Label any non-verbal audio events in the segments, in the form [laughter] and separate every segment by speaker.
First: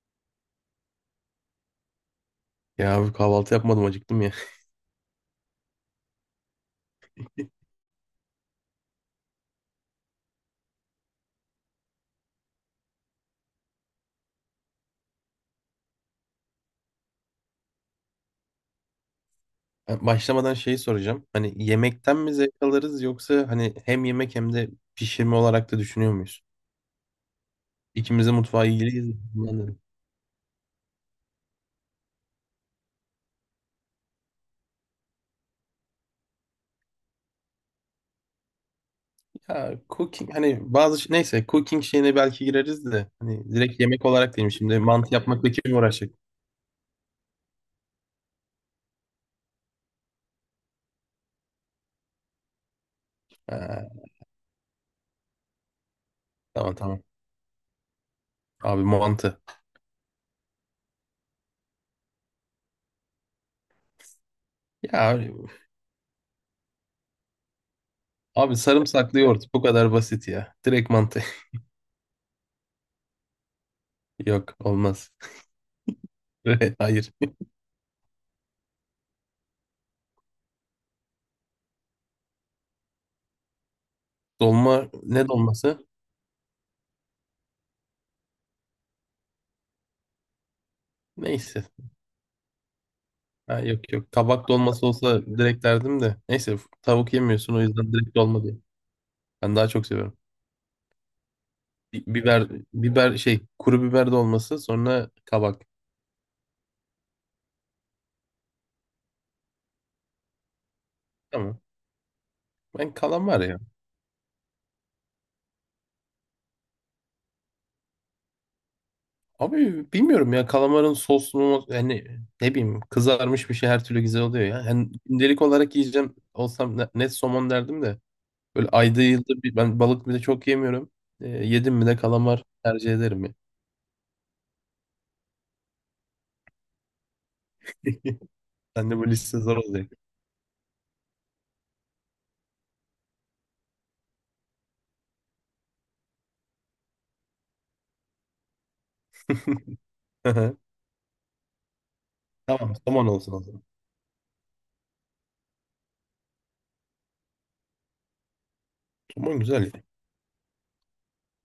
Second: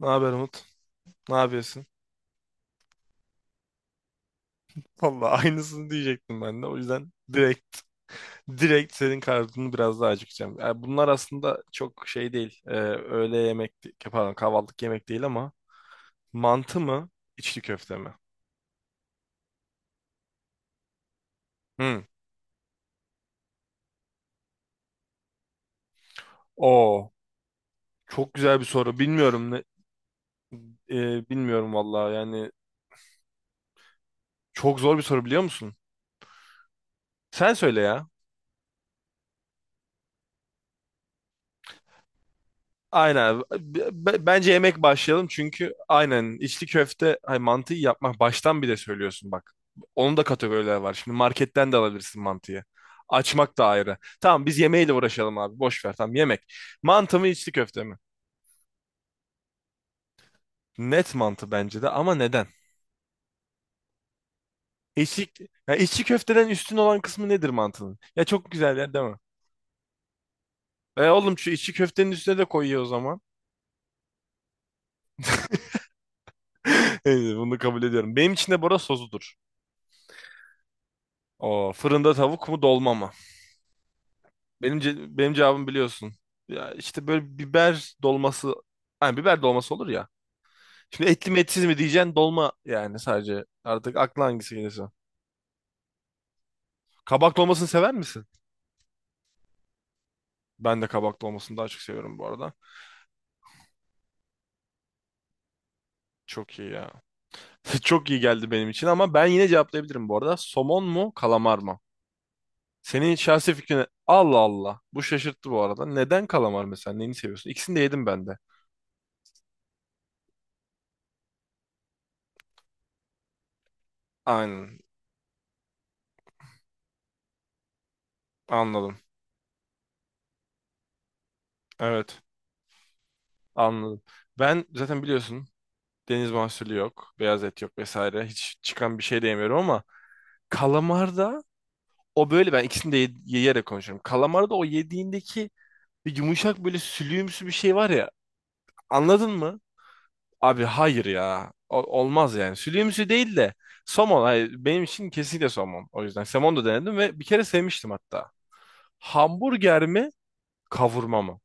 Speaker 1: Ne haber Umut? Ne yapıyorsun?
Speaker 2: Ya abi, kahvaltı yapmadım, acıktım ya. [laughs]
Speaker 1: [laughs] Vallahi aynısını diyecektim ben de. O yüzden direkt senin kartını biraz daha acıkacağım. Yani bunlar aslında çok şey değil. Öğle yemek, pardon kahvaltılık yemek değil ama mantı mı, içli köfte mi?
Speaker 2: Ben başlamadan şeyi soracağım. Hani
Speaker 1: Hmm.
Speaker 2: yemekten mi zevk alırız, yoksa hani hem yemek hem de pişirme olarak da düşünüyor muyuz?
Speaker 1: Oo,
Speaker 2: İkimiz de
Speaker 1: çok güzel bir
Speaker 2: mutfağa
Speaker 1: soru.
Speaker 2: ilgiliyiz. [laughs]
Speaker 1: Bilmiyorum
Speaker 2: Bundan
Speaker 1: ne,
Speaker 2: dedim.
Speaker 1: e, bilmiyorum vallahi. Yani çok zor bir soru biliyor musun? Sen söyle ya.
Speaker 2: Ya cooking, hani bazı şey- neyse cooking şeyine belki gireriz de
Speaker 1: Aynen.
Speaker 2: hani direkt yemek olarak diyeyim,
Speaker 1: Bence yemek
Speaker 2: şimdi mantı
Speaker 1: başlayalım,
Speaker 2: yapmakla
Speaker 1: çünkü
Speaker 2: kim uğraşacak?
Speaker 1: aynen içli köfte hay mantıyı yapmak baştan bir de söylüyorsun bak. Onun da kategoriler var. Şimdi marketten de alabilirsin mantıyı. Açmak da ayrı.
Speaker 2: Ha,
Speaker 1: Tamam, biz yemeğiyle uğraşalım abi. Boş ver, tamam yemek.
Speaker 2: tamam.
Speaker 1: Mantı mı içli köfte mi?
Speaker 2: Abi mantı.
Speaker 1: Net mantı bence de, ama neden?
Speaker 2: Ya
Speaker 1: İçli,
Speaker 2: abi,
Speaker 1: ya içli köfteden üstün olan kısmı nedir mantının? Ya çok
Speaker 2: abi
Speaker 1: güzel yer değil mi?
Speaker 2: sarımsaklı yoğurt, bu kadar basit ya. Direkt
Speaker 1: E
Speaker 2: mantı.
Speaker 1: oğlum, şu içli köftenin üstüne de koyuyor o zaman.
Speaker 2: [laughs] Yok, olmaz. [laughs]
Speaker 1: [laughs]
Speaker 2: Hayır.
Speaker 1: Neyse, bunu kabul ediyorum. Benim için de bora sosudur. O fırında tavuk mu dolma mı? Benim
Speaker 2: Dolma,
Speaker 1: ce-
Speaker 2: ne
Speaker 1: benim cevabım
Speaker 2: dolması?
Speaker 1: biliyorsun. Ya işte böyle biber dolması, hani biber dolması olur ya. Şimdi etli mi
Speaker 2: Neyse.
Speaker 1: etsiz mi diyeceksin, dolma yani sadece.
Speaker 2: Ha, yok
Speaker 1: Artık
Speaker 2: yok.
Speaker 1: aklına
Speaker 2: Kabak
Speaker 1: hangisi gelirse.
Speaker 2: dolması olsa direkt derdim de. Neyse, tavuk
Speaker 1: Kabak
Speaker 2: yemiyorsun, o
Speaker 1: dolmasını
Speaker 2: yüzden
Speaker 1: sever
Speaker 2: direkt
Speaker 1: misin?
Speaker 2: dolma diye. Ben daha çok seviyorum.
Speaker 1: Ben de kabak dolmasını daha çok
Speaker 2: Bi-
Speaker 1: seviyorum bu
Speaker 2: Biber,
Speaker 1: arada.
Speaker 2: biber kuru biber dolması, sonra kabak.
Speaker 1: Çok iyi ya. [laughs] Çok iyi geldi benim için, ama ben yine cevaplayabilirim bu arada. Somon mu,
Speaker 2: Tamam.
Speaker 1: kalamar mı?
Speaker 2: Ben
Speaker 1: Senin
Speaker 2: kalamar
Speaker 1: şahsi
Speaker 2: ya.
Speaker 1: fikrine Allah Allah. Bu şaşırttı bu arada. Neden kalamar mesela? Neyini seviyorsun? İkisini de yedim ben de.
Speaker 2: Abi bilmiyorum ya, kalamarın soslu, yani ne bileyim kızarmış bir şey her türlü güzel oluyor ya.
Speaker 1: Aynen.
Speaker 2: Yani gündelik olarak yiyeceğim olsam, net somon derdim de. Böyle
Speaker 1: Anladım.
Speaker 2: ayda yılda bir, ben balık bile çok yemiyorum. Yedim mi de
Speaker 1: Evet.
Speaker 2: kalamar tercih ederim ya.
Speaker 1: Anladım. Ben zaten biliyorsun, deniz mahsulü yok. Beyaz et yok vesaire.
Speaker 2: [laughs]
Speaker 1: Hiç
Speaker 2: Sen de
Speaker 1: çıkan bir
Speaker 2: bu
Speaker 1: şey de
Speaker 2: liste zor
Speaker 1: yemiyorum, ama
Speaker 2: olacak.
Speaker 1: kalamarda o böyle, ben ikisini de yiyerek konuşuyorum. Kalamarda o yediğindeki bir yumuşak böyle sülüğümsü bir şey var ya. Anladın mı? Abi
Speaker 2: [laughs]
Speaker 1: hayır ya. Olmaz yani.
Speaker 2: Tamam, somon
Speaker 1: Sülüğümsü
Speaker 2: olsun
Speaker 1: değil
Speaker 2: o
Speaker 1: de
Speaker 2: zaman.
Speaker 1: somon. Hayır, benim için kesinlikle somon. O yüzden somon da denedim ve bir kere sevmiştim hatta.
Speaker 2: Aman güzel ya.
Speaker 1: Hamburger mi? Kavurma mı?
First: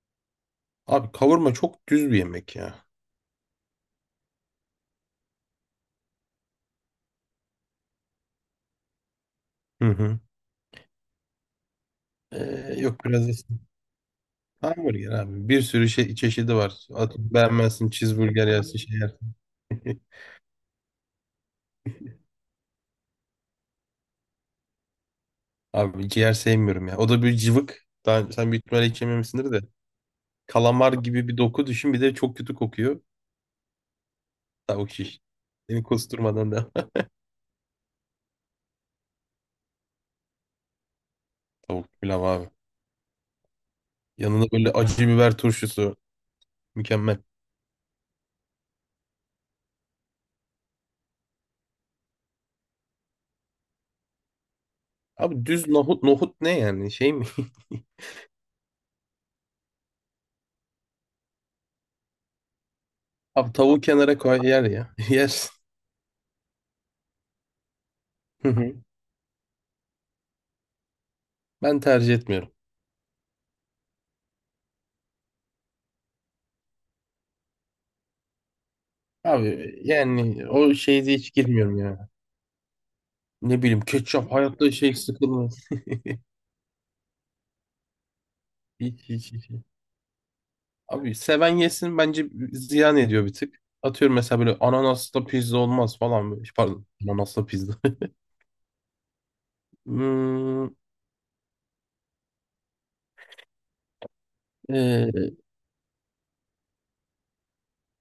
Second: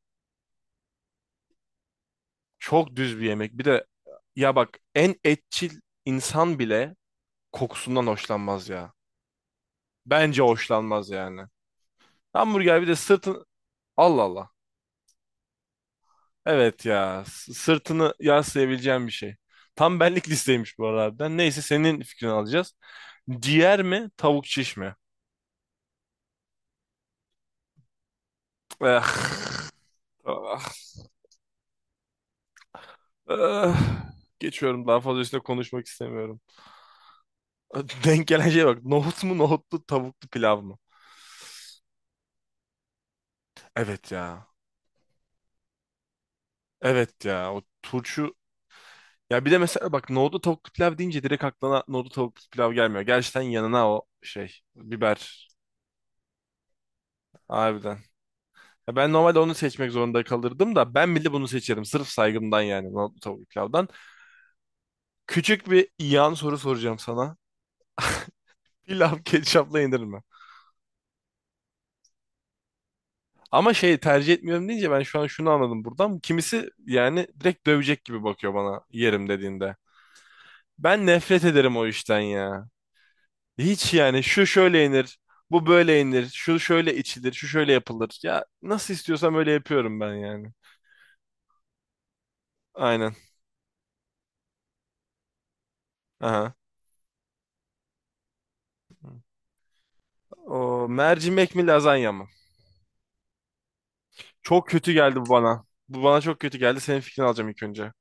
Speaker 2: Abi kavurma çok düz bir yemek ya.
Speaker 1: Çok düz bir yemek. Bir de ya bak, en etçil insan bile kokusundan hoşlanmaz ya.
Speaker 2: Hı hı.
Speaker 1: Bence hoşlanmaz yani. Hamburger bir de
Speaker 2: Yok, biraz da
Speaker 1: sırtın... Allah Allah.
Speaker 2: hamburger abi. Bir sürü çeşidi
Speaker 1: Evet
Speaker 2: var. At,
Speaker 1: ya.
Speaker 2: beğenmezsin
Speaker 1: Sırtını
Speaker 2: cheeseburger yersin, şey
Speaker 1: yaslayabileceğim bir
Speaker 2: yersin.
Speaker 1: şey. Tam
Speaker 2: [laughs]
Speaker 1: benlik [laughs] listeymiş bu arada harbiden. Neyse, senin fikrini alacağız. Ciğer mi? Tavuk şiş mi?
Speaker 2: Abi ciğer sevmiyorum ya. O da bir cıvık. Daha, sen büyük ihtimalle
Speaker 1: Eh,
Speaker 2: hiç yememişsindir de.
Speaker 1: ah,
Speaker 2: Kalamar gibi bir doku düşün, bir de çok kötü kokuyor.
Speaker 1: eh. Geçiyorum.
Speaker 2: Tavuk
Speaker 1: Daha fazla
Speaker 2: şiş.
Speaker 1: üstüne
Speaker 2: Seni
Speaker 1: konuşmak istemiyorum.
Speaker 2: kusturmadan da.
Speaker 1: [laughs] Denk gelen şeye bak. Nohut mu nohutlu tavuklu pilav mı?
Speaker 2: [laughs] Tavuk pilav abi.
Speaker 1: Evet
Speaker 2: Yanında
Speaker 1: ya.
Speaker 2: böyle acı biber turşusu. Mükemmel.
Speaker 1: Evet ya. O turşu... Ya bir de mesela bak, nohutlu tavuklu pilav deyince direkt aklına nohutlu tavuklu pilav gelmiyor. Gerçekten yanına o şey
Speaker 2: Abi
Speaker 1: biber.
Speaker 2: düz nohut ne yani, şey mi?
Speaker 1: Harbiden. Ya ben normalde onu seçmek zorunda kalırdım da, ben bile bunu seçerim. Sırf saygımdan yani, nohutlu
Speaker 2: [laughs]
Speaker 1: tavuk
Speaker 2: Abi tavuğu
Speaker 1: pilavdan.
Speaker 2: kenara koy, yer ya. [laughs] Yersin.
Speaker 1: Küçük bir yan soru soracağım sana. [laughs]
Speaker 2: [laughs]
Speaker 1: Pilav ketçapla yenir mi?
Speaker 2: Ben tercih etmiyorum.
Speaker 1: Ama şey tercih etmiyorum deyince ben şu an şunu anladım buradan. Kimisi yani direkt dövecek gibi bakıyor bana yerim dediğinde.
Speaker 2: Abi yani o
Speaker 1: Ben
Speaker 2: şeye de hiç
Speaker 1: nefret ederim
Speaker 2: girmiyorum
Speaker 1: o
Speaker 2: ya.
Speaker 1: işten ya.
Speaker 2: Ne bileyim,
Speaker 1: Hiç yani,
Speaker 2: ketçap
Speaker 1: şu
Speaker 2: hayatta
Speaker 1: şöyle
Speaker 2: şey
Speaker 1: yenir,
Speaker 2: sıkılmaz.
Speaker 1: bu böyle yenir, şu şöyle içilir, şu şöyle yapılır. Ya nasıl
Speaker 2: Hiç, hiç,
Speaker 1: istiyorsam
Speaker 2: hiç.
Speaker 1: öyle yapıyorum ben yani.
Speaker 2: Abi seven yesin bence, ziyan
Speaker 1: Aynen.
Speaker 2: ediyor bir tık. Atıyorum mesela, böyle ananaslı pizza olmaz falan. Böyle.
Speaker 1: Aha.
Speaker 2: Pardon, ananaslı pizza. [laughs] Hmm,
Speaker 1: O mercimek mi lazanya mı? Çok kötü geldi bu
Speaker 2: e,
Speaker 1: bana. Bu bana çok kötü geldi. Senin fikrini alacağım ilk önce.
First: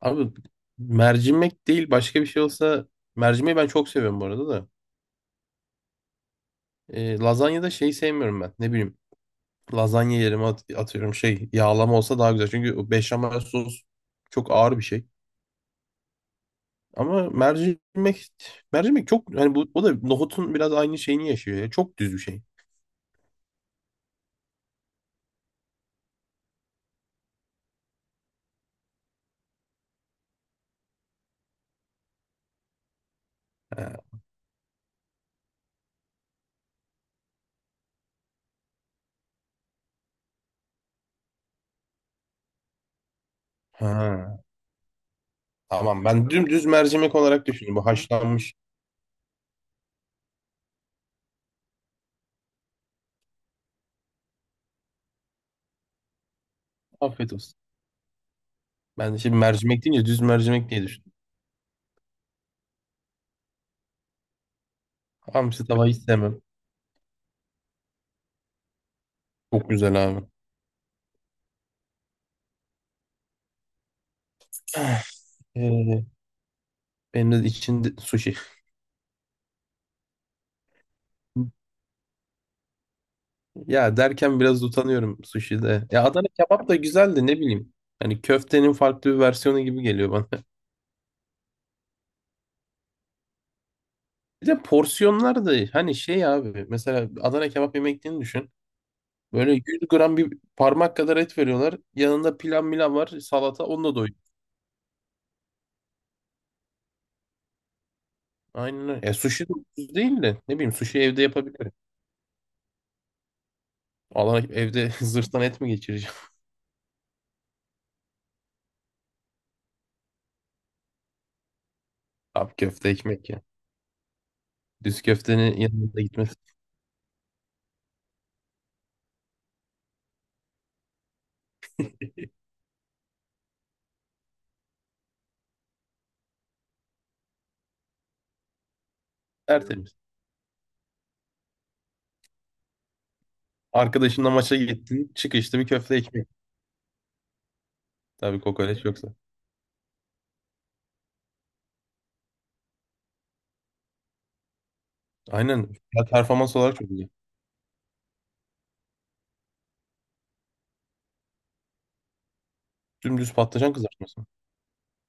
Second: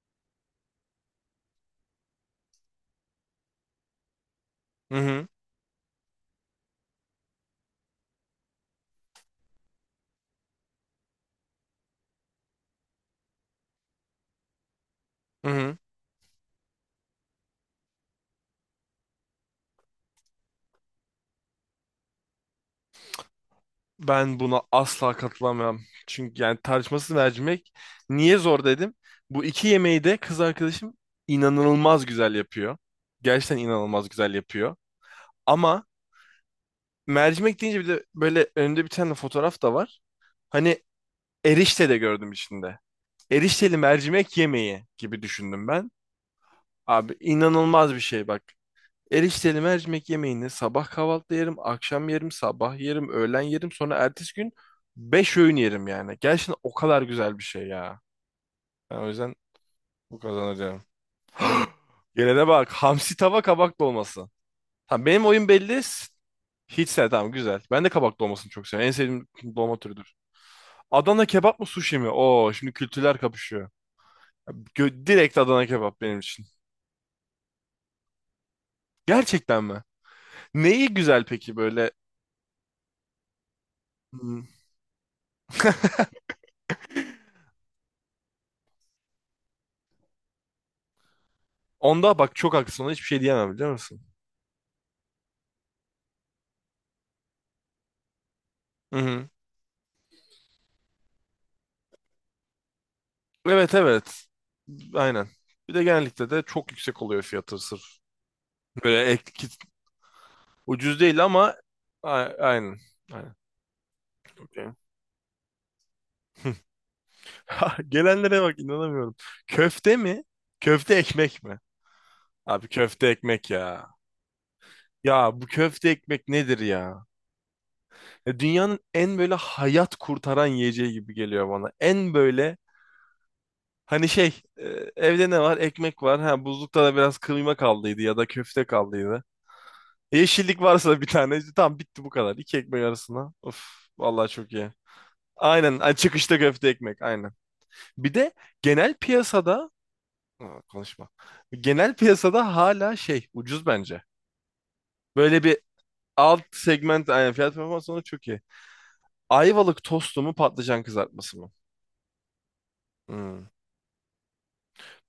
Speaker 2: abi mercimek değil başka bir şey olsa, mercimeği ben çok seviyorum bu arada da.
Speaker 1: Hı hı.
Speaker 2: E, lazanyada şeyi sevmiyorum ben. Ne bileyim, lazanya yerime atıyorum şey yağlama olsa daha güzel. Çünkü o beşamel sos çok ağır bir şey.
Speaker 1: Hı hı.
Speaker 2: Ama mercimek çok hani, bu o da nohutun biraz aynı şeyini yaşıyor ya. Çok düz bir şey.
Speaker 1: Ben buna asla katılamam. Çünkü yani tartışmasız mercimek, niye zor dedim. Bu iki yemeği de kız arkadaşım inanılmaz güzel yapıyor. Gerçekten
Speaker 2: Ha,
Speaker 1: inanılmaz güzel yapıyor. Ama mercimek deyince bir de böyle önünde bir tane fotoğraf da var. Hani erişte de gördüm içinde. Erişteli mercimek
Speaker 2: ha.
Speaker 1: yemeği gibi düşündüm ben.
Speaker 2: Tamam, ben dümdüz mercimek
Speaker 1: Abi
Speaker 2: olarak düşündüm. Bu
Speaker 1: inanılmaz bir şey bak.
Speaker 2: haşlanmış.
Speaker 1: Erişteli mercimek yemeğini sabah kahvaltıda yerim, akşam yerim, sabah yerim, öğlen yerim, sonra ertesi gün 5 öğün yerim yani. Gerçekten o kadar
Speaker 2: Afiyet
Speaker 1: güzel bir
Speaker 2: olsun.
Speaker 1: şey ya. Ben o
Speaker 2: Ben de
Speaker 1: yüzden
Speaker 2: şimdi mercimek deyince
Speaker 1: bu
Speaker 2: düz
Speaker 1: kazanır
Speaker 2: mercimek
Speaker 1: diyorum.
Speaker 2: diye düşündüm.
Speaker 1: [gasps] Gelene bak. Hamsi tava kabak dolması. Tamam, benim oyun
Speaker 2: Hamsi
Speaker 1: belli.
Speaker 2: tavayı sevmem.
Speaker 1: Hiç sen tamam güzel. Ben de kabak dolmasını çok seviyorum. En sevdiğim
Speaker 2: Çok
Speaker 1: dolma
Speaker 2: güzel
Speaker 1: türüdür.
Speaker 2: abi.
Speaker 1: Adana kebap mı sushi mi? Oo, şimdi kültürler kapışıyor. Gö-
Speaker 2: [sighs]
Speaker 1: direkt Adana kebap
Speaker 2: Ee,
Speaker 1: benim için.
Speaker 2: Benim de içinde sushi.
Speaker 1: Gerçekten mi? Neyi güzel peki
Speaker 2: [laughs]
Speaker 1: böyle?
Speaker 2: Ya
Speaker 1: Hmm.
Speaker 2: derken biraz utanıyorum sushi'de. Ya Adana kebap da güzeldi, ne bileyim. Hani köftenin farklı bir versiyonu gibi geliyor bana. [laughs]
Speaker 1: Onda bak çok haklısın. Ona hiçbir şey diyemem biliyor musun?
Speaker 2: Bir de porsiyonlar da, hani şey abi. Mesela Adana kebap yemek yediğini düşün.
Speaker 1: Hı hı.
Speaker 2: Böyle 100 gram, bir parmak kadar et veriyorlar. Yanında pilav milav var. Salata,
Speaker 1: Evet,
Speaker 2: onunla doyuyor.
Speaker 1: evet. Aynen. Bir de genellikle de çok yüksek oluyor fiyatı sırf.
Speaker 2: Aynen öyle.
Speaker 1: Böyle
Speaker 2: E sushi de ucuz değil de. Ne bileyim, sushi
Speaker 1: ucuz
Speaker 2: evde
Speaker 1: değil ama
Speaker 2: yapabilirim.
Speaker 1: a- aynen. Aynen.
Speaker 2: Allah,
Speaker 1: Okey. [laughs]
Speaker 2: evde [laughs] zırhtan et mi geçireceğim?
Speaker 1: Ha, gelenlere bak inanamıyorum. Köfte mi? Köfte ekmek mi?
Speaker 2: [laughs] Abi
Speaker 1: Abi
Speaker 2: köfte
Speaker 1: köfte
Speaker 2: ekmek ya.
Speaker 1: ekmek ya.
Speaker 2: Düz
Speaker 1: Ya bu
Speaker 2: köftenin
Speaker 1: köfte
Speaker 2: yanında
Speaker 1: ekmek
Speaker 2: gitmesi
Speaker 1: nedir ya? Ya dünyanın en böyle hayat kurtaran yiyeceği gibi geliyor bana. En böyle. Hani şey, evde ne var? Ekmek var. Ha, buzlukta da biraz kıyma kaldıydı ya da köfte kaldıydı.
Speaker 2: tertemiz.
Speaker 1: E, yeşillik varsa da bir tane. İşte tamam, bitti bu kadar. İki ekmek arasına. Of, vallahi
Speaker 2: Arkadaşınla
Speaker 1: çok
Speaker 2: maça
Speaker 1: iyi.
Speaker 2: gittin. Çık işte bir
Speaker 1: Aynen ay,
Speaker 2: köfte ekmek.
Speaker 1: çıkışta köfte ekmek aynen. Bir de
Speaker 2: Tabii kokoreç
Speaker 1: genel
Speaker 2: yoksa.
Speaker 1: piyasada... Aa, konuşma. Genel piyasada hala şey ucuz bence. Böyle bir
Speaker 2: Aynen. Ya
Speaker 1: alt
Speaker 2: performans olarak çok iyi.
Speaker 1: segment aynen, fiyat performans olarak çok iyi. Ayvalık tostu mu patlıcan kızartması mı?
Speaker 2: Dümdüz
Speaker 1: Hmm.
Speaker 2: patlıcan kızartması.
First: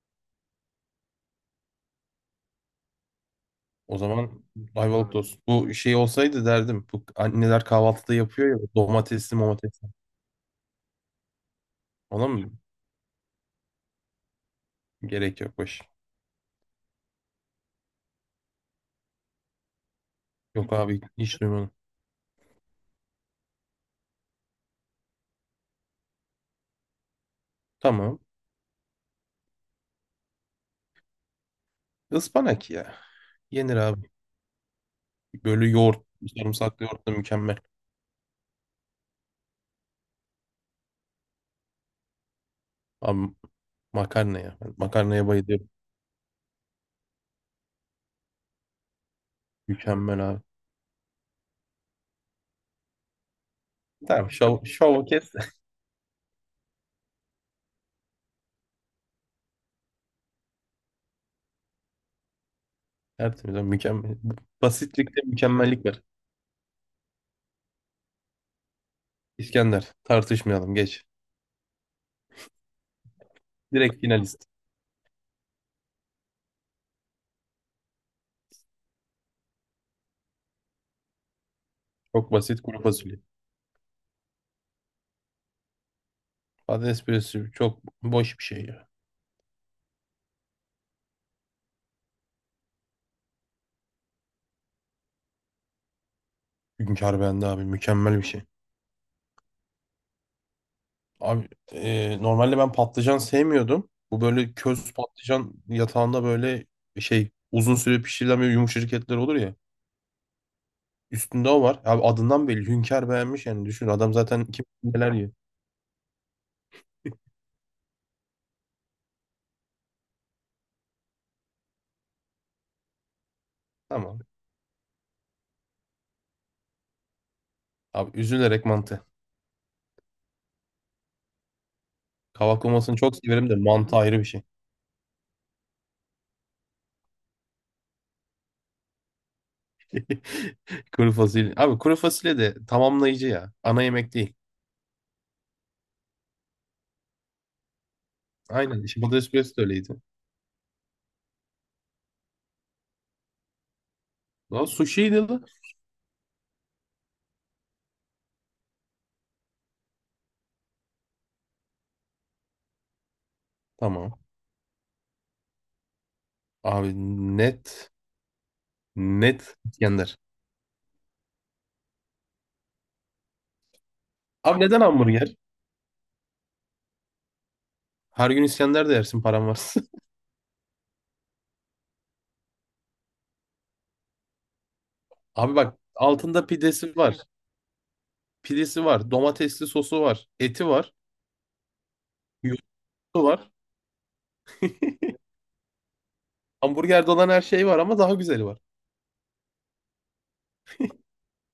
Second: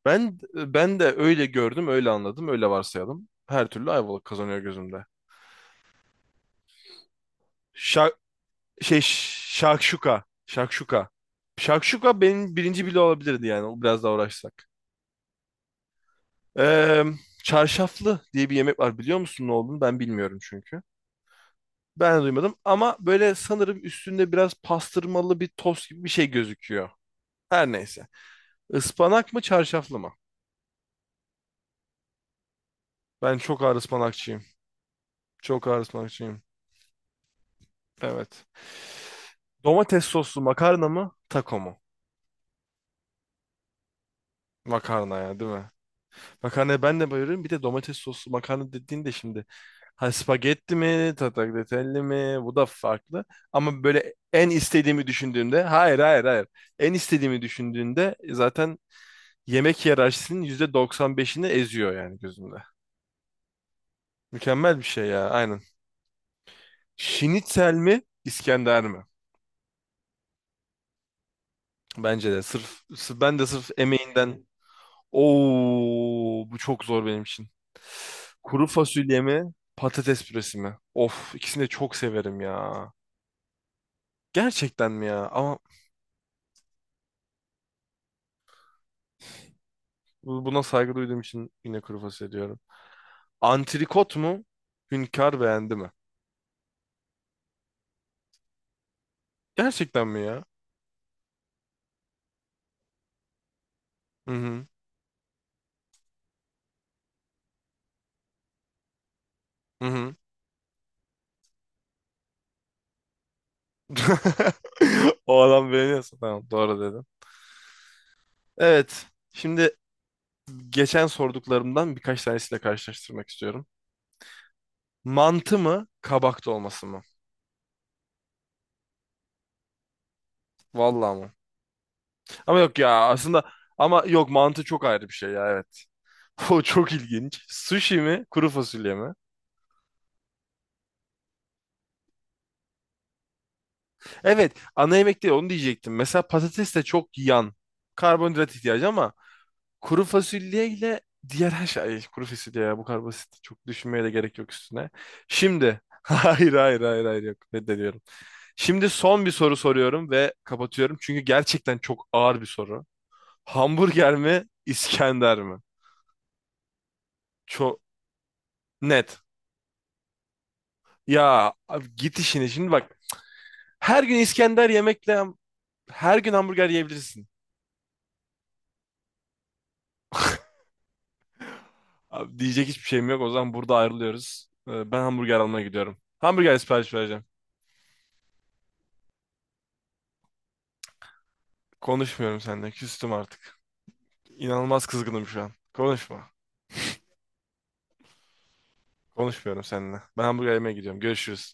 Speaker 1: Ben de öyle gördüm, öyle anladım, öyle varsayalım. Her türlü
Speaker 2: O
Speaker 1: Ayvalık
Speaker 2: zaman
Speaker 1: kazanıyor gözümde.
Speaker 2: Ayvalık tost. Bu şey olsaydı derdim. Bu anneler
Speaker 1: Şa
Speaker 2: kahvaltıda yapıyor ya.
Speaker 1: şey
Speaker 2: Domatesli momatesli.
Speaker 1: şakşuka. Şakşuka. Şakşuka
Speaker 2: Ona mı,
Speaker 1: benim birinci bile olabilirdi yani. O biraz daha uğraşsak.
Speaker 2: gerek yok, boş.
Speaker 1: Ee, çarşaflı diye bir yemek var. Biliyor musun ne olduğunu? Ben bilmiyorum
Speaker 2: Yok
Speaker 1: çünkü.
Speaker 2: abi, hiç duymadım.
Speaker 1: Ben de duymadım, ama böyle sanırım üstünde biraz pastırmalı bir tost gibi bir şey gözüküyor. Her neyse.
Speaker 2: Tamam.
Speaker 1: Ispanak mı çarşaflı mı?
Speaker 2: Ispanak ya.
Speaker 1: Ben çok ağır
Speaker 2: Yenir abi.
Speaker 1: ıspanakçıyım. Çok
Speaker 2: Böyle
Speaker 1: ağır
Speaker 2: yoğurt,
Speaker 1: ıspanakçıyım.
Speaker 2: sarımsaklı yoğurt da mükemmel.
Speaker 1: Evet. Domates soslu makarna mı? Taco mu?
Speaker 2: Abi makarna ya. Ben
Speaker 1: Makarna
Speaker 2: makarnaya
Speaker 1: ya değil
Speaker 2: bayılıyorum.
Speaker 1: mi? Makarnaya ben de bayılıyorum. Bir de domates soslu makarna dediğinde şimdi, ha
Speaker 2: Mükemmel abi.
Speaker 1: spagetti mi, tatakletelli mi, bu da farklı. Ama böyle
Speaker 2: Tamam,
Speaker 1: en
Speaker 2: şovu
Speaker 1: istediğimi
Speaker 2: kes.
Speaker 1: düşündüğümde, hayır hayır hayır. En istediğimi düşündüğünde zaten yemek hiyerarşisinin %95'ini eziyor yani gözümde.
Speaker 2: [laughs] Tertemiz abi, mükemmel.
Speaker 1: Mükemmel bir şey
Speaker 2: Basitlikte
Speaker 1: ya aynen.
Speaker 2: mükemmellik var.
Speaker 1: Şinitzel mi İskender mi?
Speaker 2: İskender, tartışmayalım, geç.
Speaker 1: Bence de sırf, ben de sırf
Speaker 2: Direkt
Speaker 1: emeğinden...
Speaker 2: finalist.
Speaker 1: Oo, bu çok zor benim için. Kuru fasulye mi, patates püresi mi? Of, ikisini de çok
Speaker 2: Çok
Speaker 1: severim ya.
Speaker 2: basit, kuru fasulye.
Speaker 1: Gerçekten mi ya? Ama
Speaker 2: Patates püresi çok boş bir şey ya.
Speaker 1: buna saygı duyduğum için yine kuru fasulye diyorum. Antrikot mu, hünkar beğendi mi?
Speaker 2: Hünkar bende abi, mükemmel bir şey.
Speaker 1: Gerçekten mi ya?
Speaker 2: Abi normalde ben patlıcan sevmiyordum. Bu
Speaker 1: Hı
Speaker 2: böyle
Speaker 1: hı.
Speaker 2: köz patlıcan yatağında böyle uzun süre pişirilen böyle yumuşacık etler olur ya.
Speaker 1: Hı hı.
Speaker 2: Üstünde o var. Abi adından belli. Hünkar beğenmiş yani, düşün. Adam zaten kim bilir neler
Speaker 1: [laughs]
Speaker 2: yiyor.
Speaker 1: O adam beğeniyorsa tamam, doğru dedim. Evet. Şimdi geçen sorduklarımdan birkaç tanesiyle karşılaştırmak istiyorum.
Speaker 2: Tamam.
Speaker 1: Mantı mı, kabak dolması mı?
Speaker 2: Abi, üzülerek mantı.
Speaker 1: Vallahi mı? Ama yok
Speaker 2: Kavaklamasını
Speaker 1: ya
Speaker 2: çok
Speaker 1: aslında,
Speaker 2: severim de mantı
Speaker 1: ama
Speaker 2: ayrı bir
Speaker 1: yok,
Speaker 2: şey.
Speaker 1: mantı çok ayrı bir şey ya, evet. [laughs] O çok ilginç. Sushi mi kuru fasulye mi?
Speaker 2: [laughs] Kuru fasulye. Abi kuru fasulye de tamamlayıcı ya. Ana yemek değil.
Speaker 1: Evet, ana yemek değil, onu diyecektim. Mesela patates de çok yan. Karbonhidrat
Speaker 2: Aynen.
Speaker 1: ihtiyacı,
Speaker 2: İşte
Speaker 1: ama
Speaker 2: patates püresi de öyleydi.
Speaker 1: kuru fasulye ile diğer her şey. Ay, kuru fasulye ya, bu kadar basit. Çok düşünmeye de gerek yok
Speaker 2: Lan
Speaker 1: üstüne.
Speaker 2: sushi'ydi lan.
Speaker 1: Şimdi [laughs] hayır hayır hayır hayır yok, reddediyorum. Şimdi son bir soru soruyorum ve kapatıyorum. Çünkü gerçekten çok ağır bir soru. Hamburger
Speaker 2: Tamam.
Speaker 1: mi İskender mi?
Speaker 2: Abi net.
Speaker 1: Çok net.
Speaker 2: Net İskender.
Speaker 1: Ya abi git işine şimdi bak. Her gün
Speaker 2: Abi
Speaker 1: İskender
Speaker 2: neden
Speaker 1: yemekle
Speaker 2: hamburger?
Speaker 1: her gün hamburger yiyebilirsin.
Speaker 2: Her gün İskender de yersin, param varsa.
Speaker 1: Abi diyecek hiçbir şeyim yok. O zaman burada ayrılıyoruz. Ben
Speaker 2: [laughs]
Speaker 1: hamburger
Speaker 2: Abi
Speaker 1: almaya
Speaker 2: bak,
Speaker 1: gidiyorum.
Speaker 2: altında
Speaker 1: Hamburger sipariş
Speaker 2: pidesi var.
Speaker 1: vereceğim.
Speaker 2: Pidesi var. Domatesli sosu var. Eti var.
Speaker 1: Konuşmuyorum
Speaker 2: Yoğurdu
Speaker 1: seninle. Küstüm
Speaker 2: var.
Speaker 1: artık. İnanılmaz kızgınım şu an. Konuşma.
Speaker 2: Hamburgerde olan her şey var, ama daha güzeli var.
Speaker 1: Konuşmuyorum seninle. Ben hamburger yemeye gidiyorum. Görüşürüz.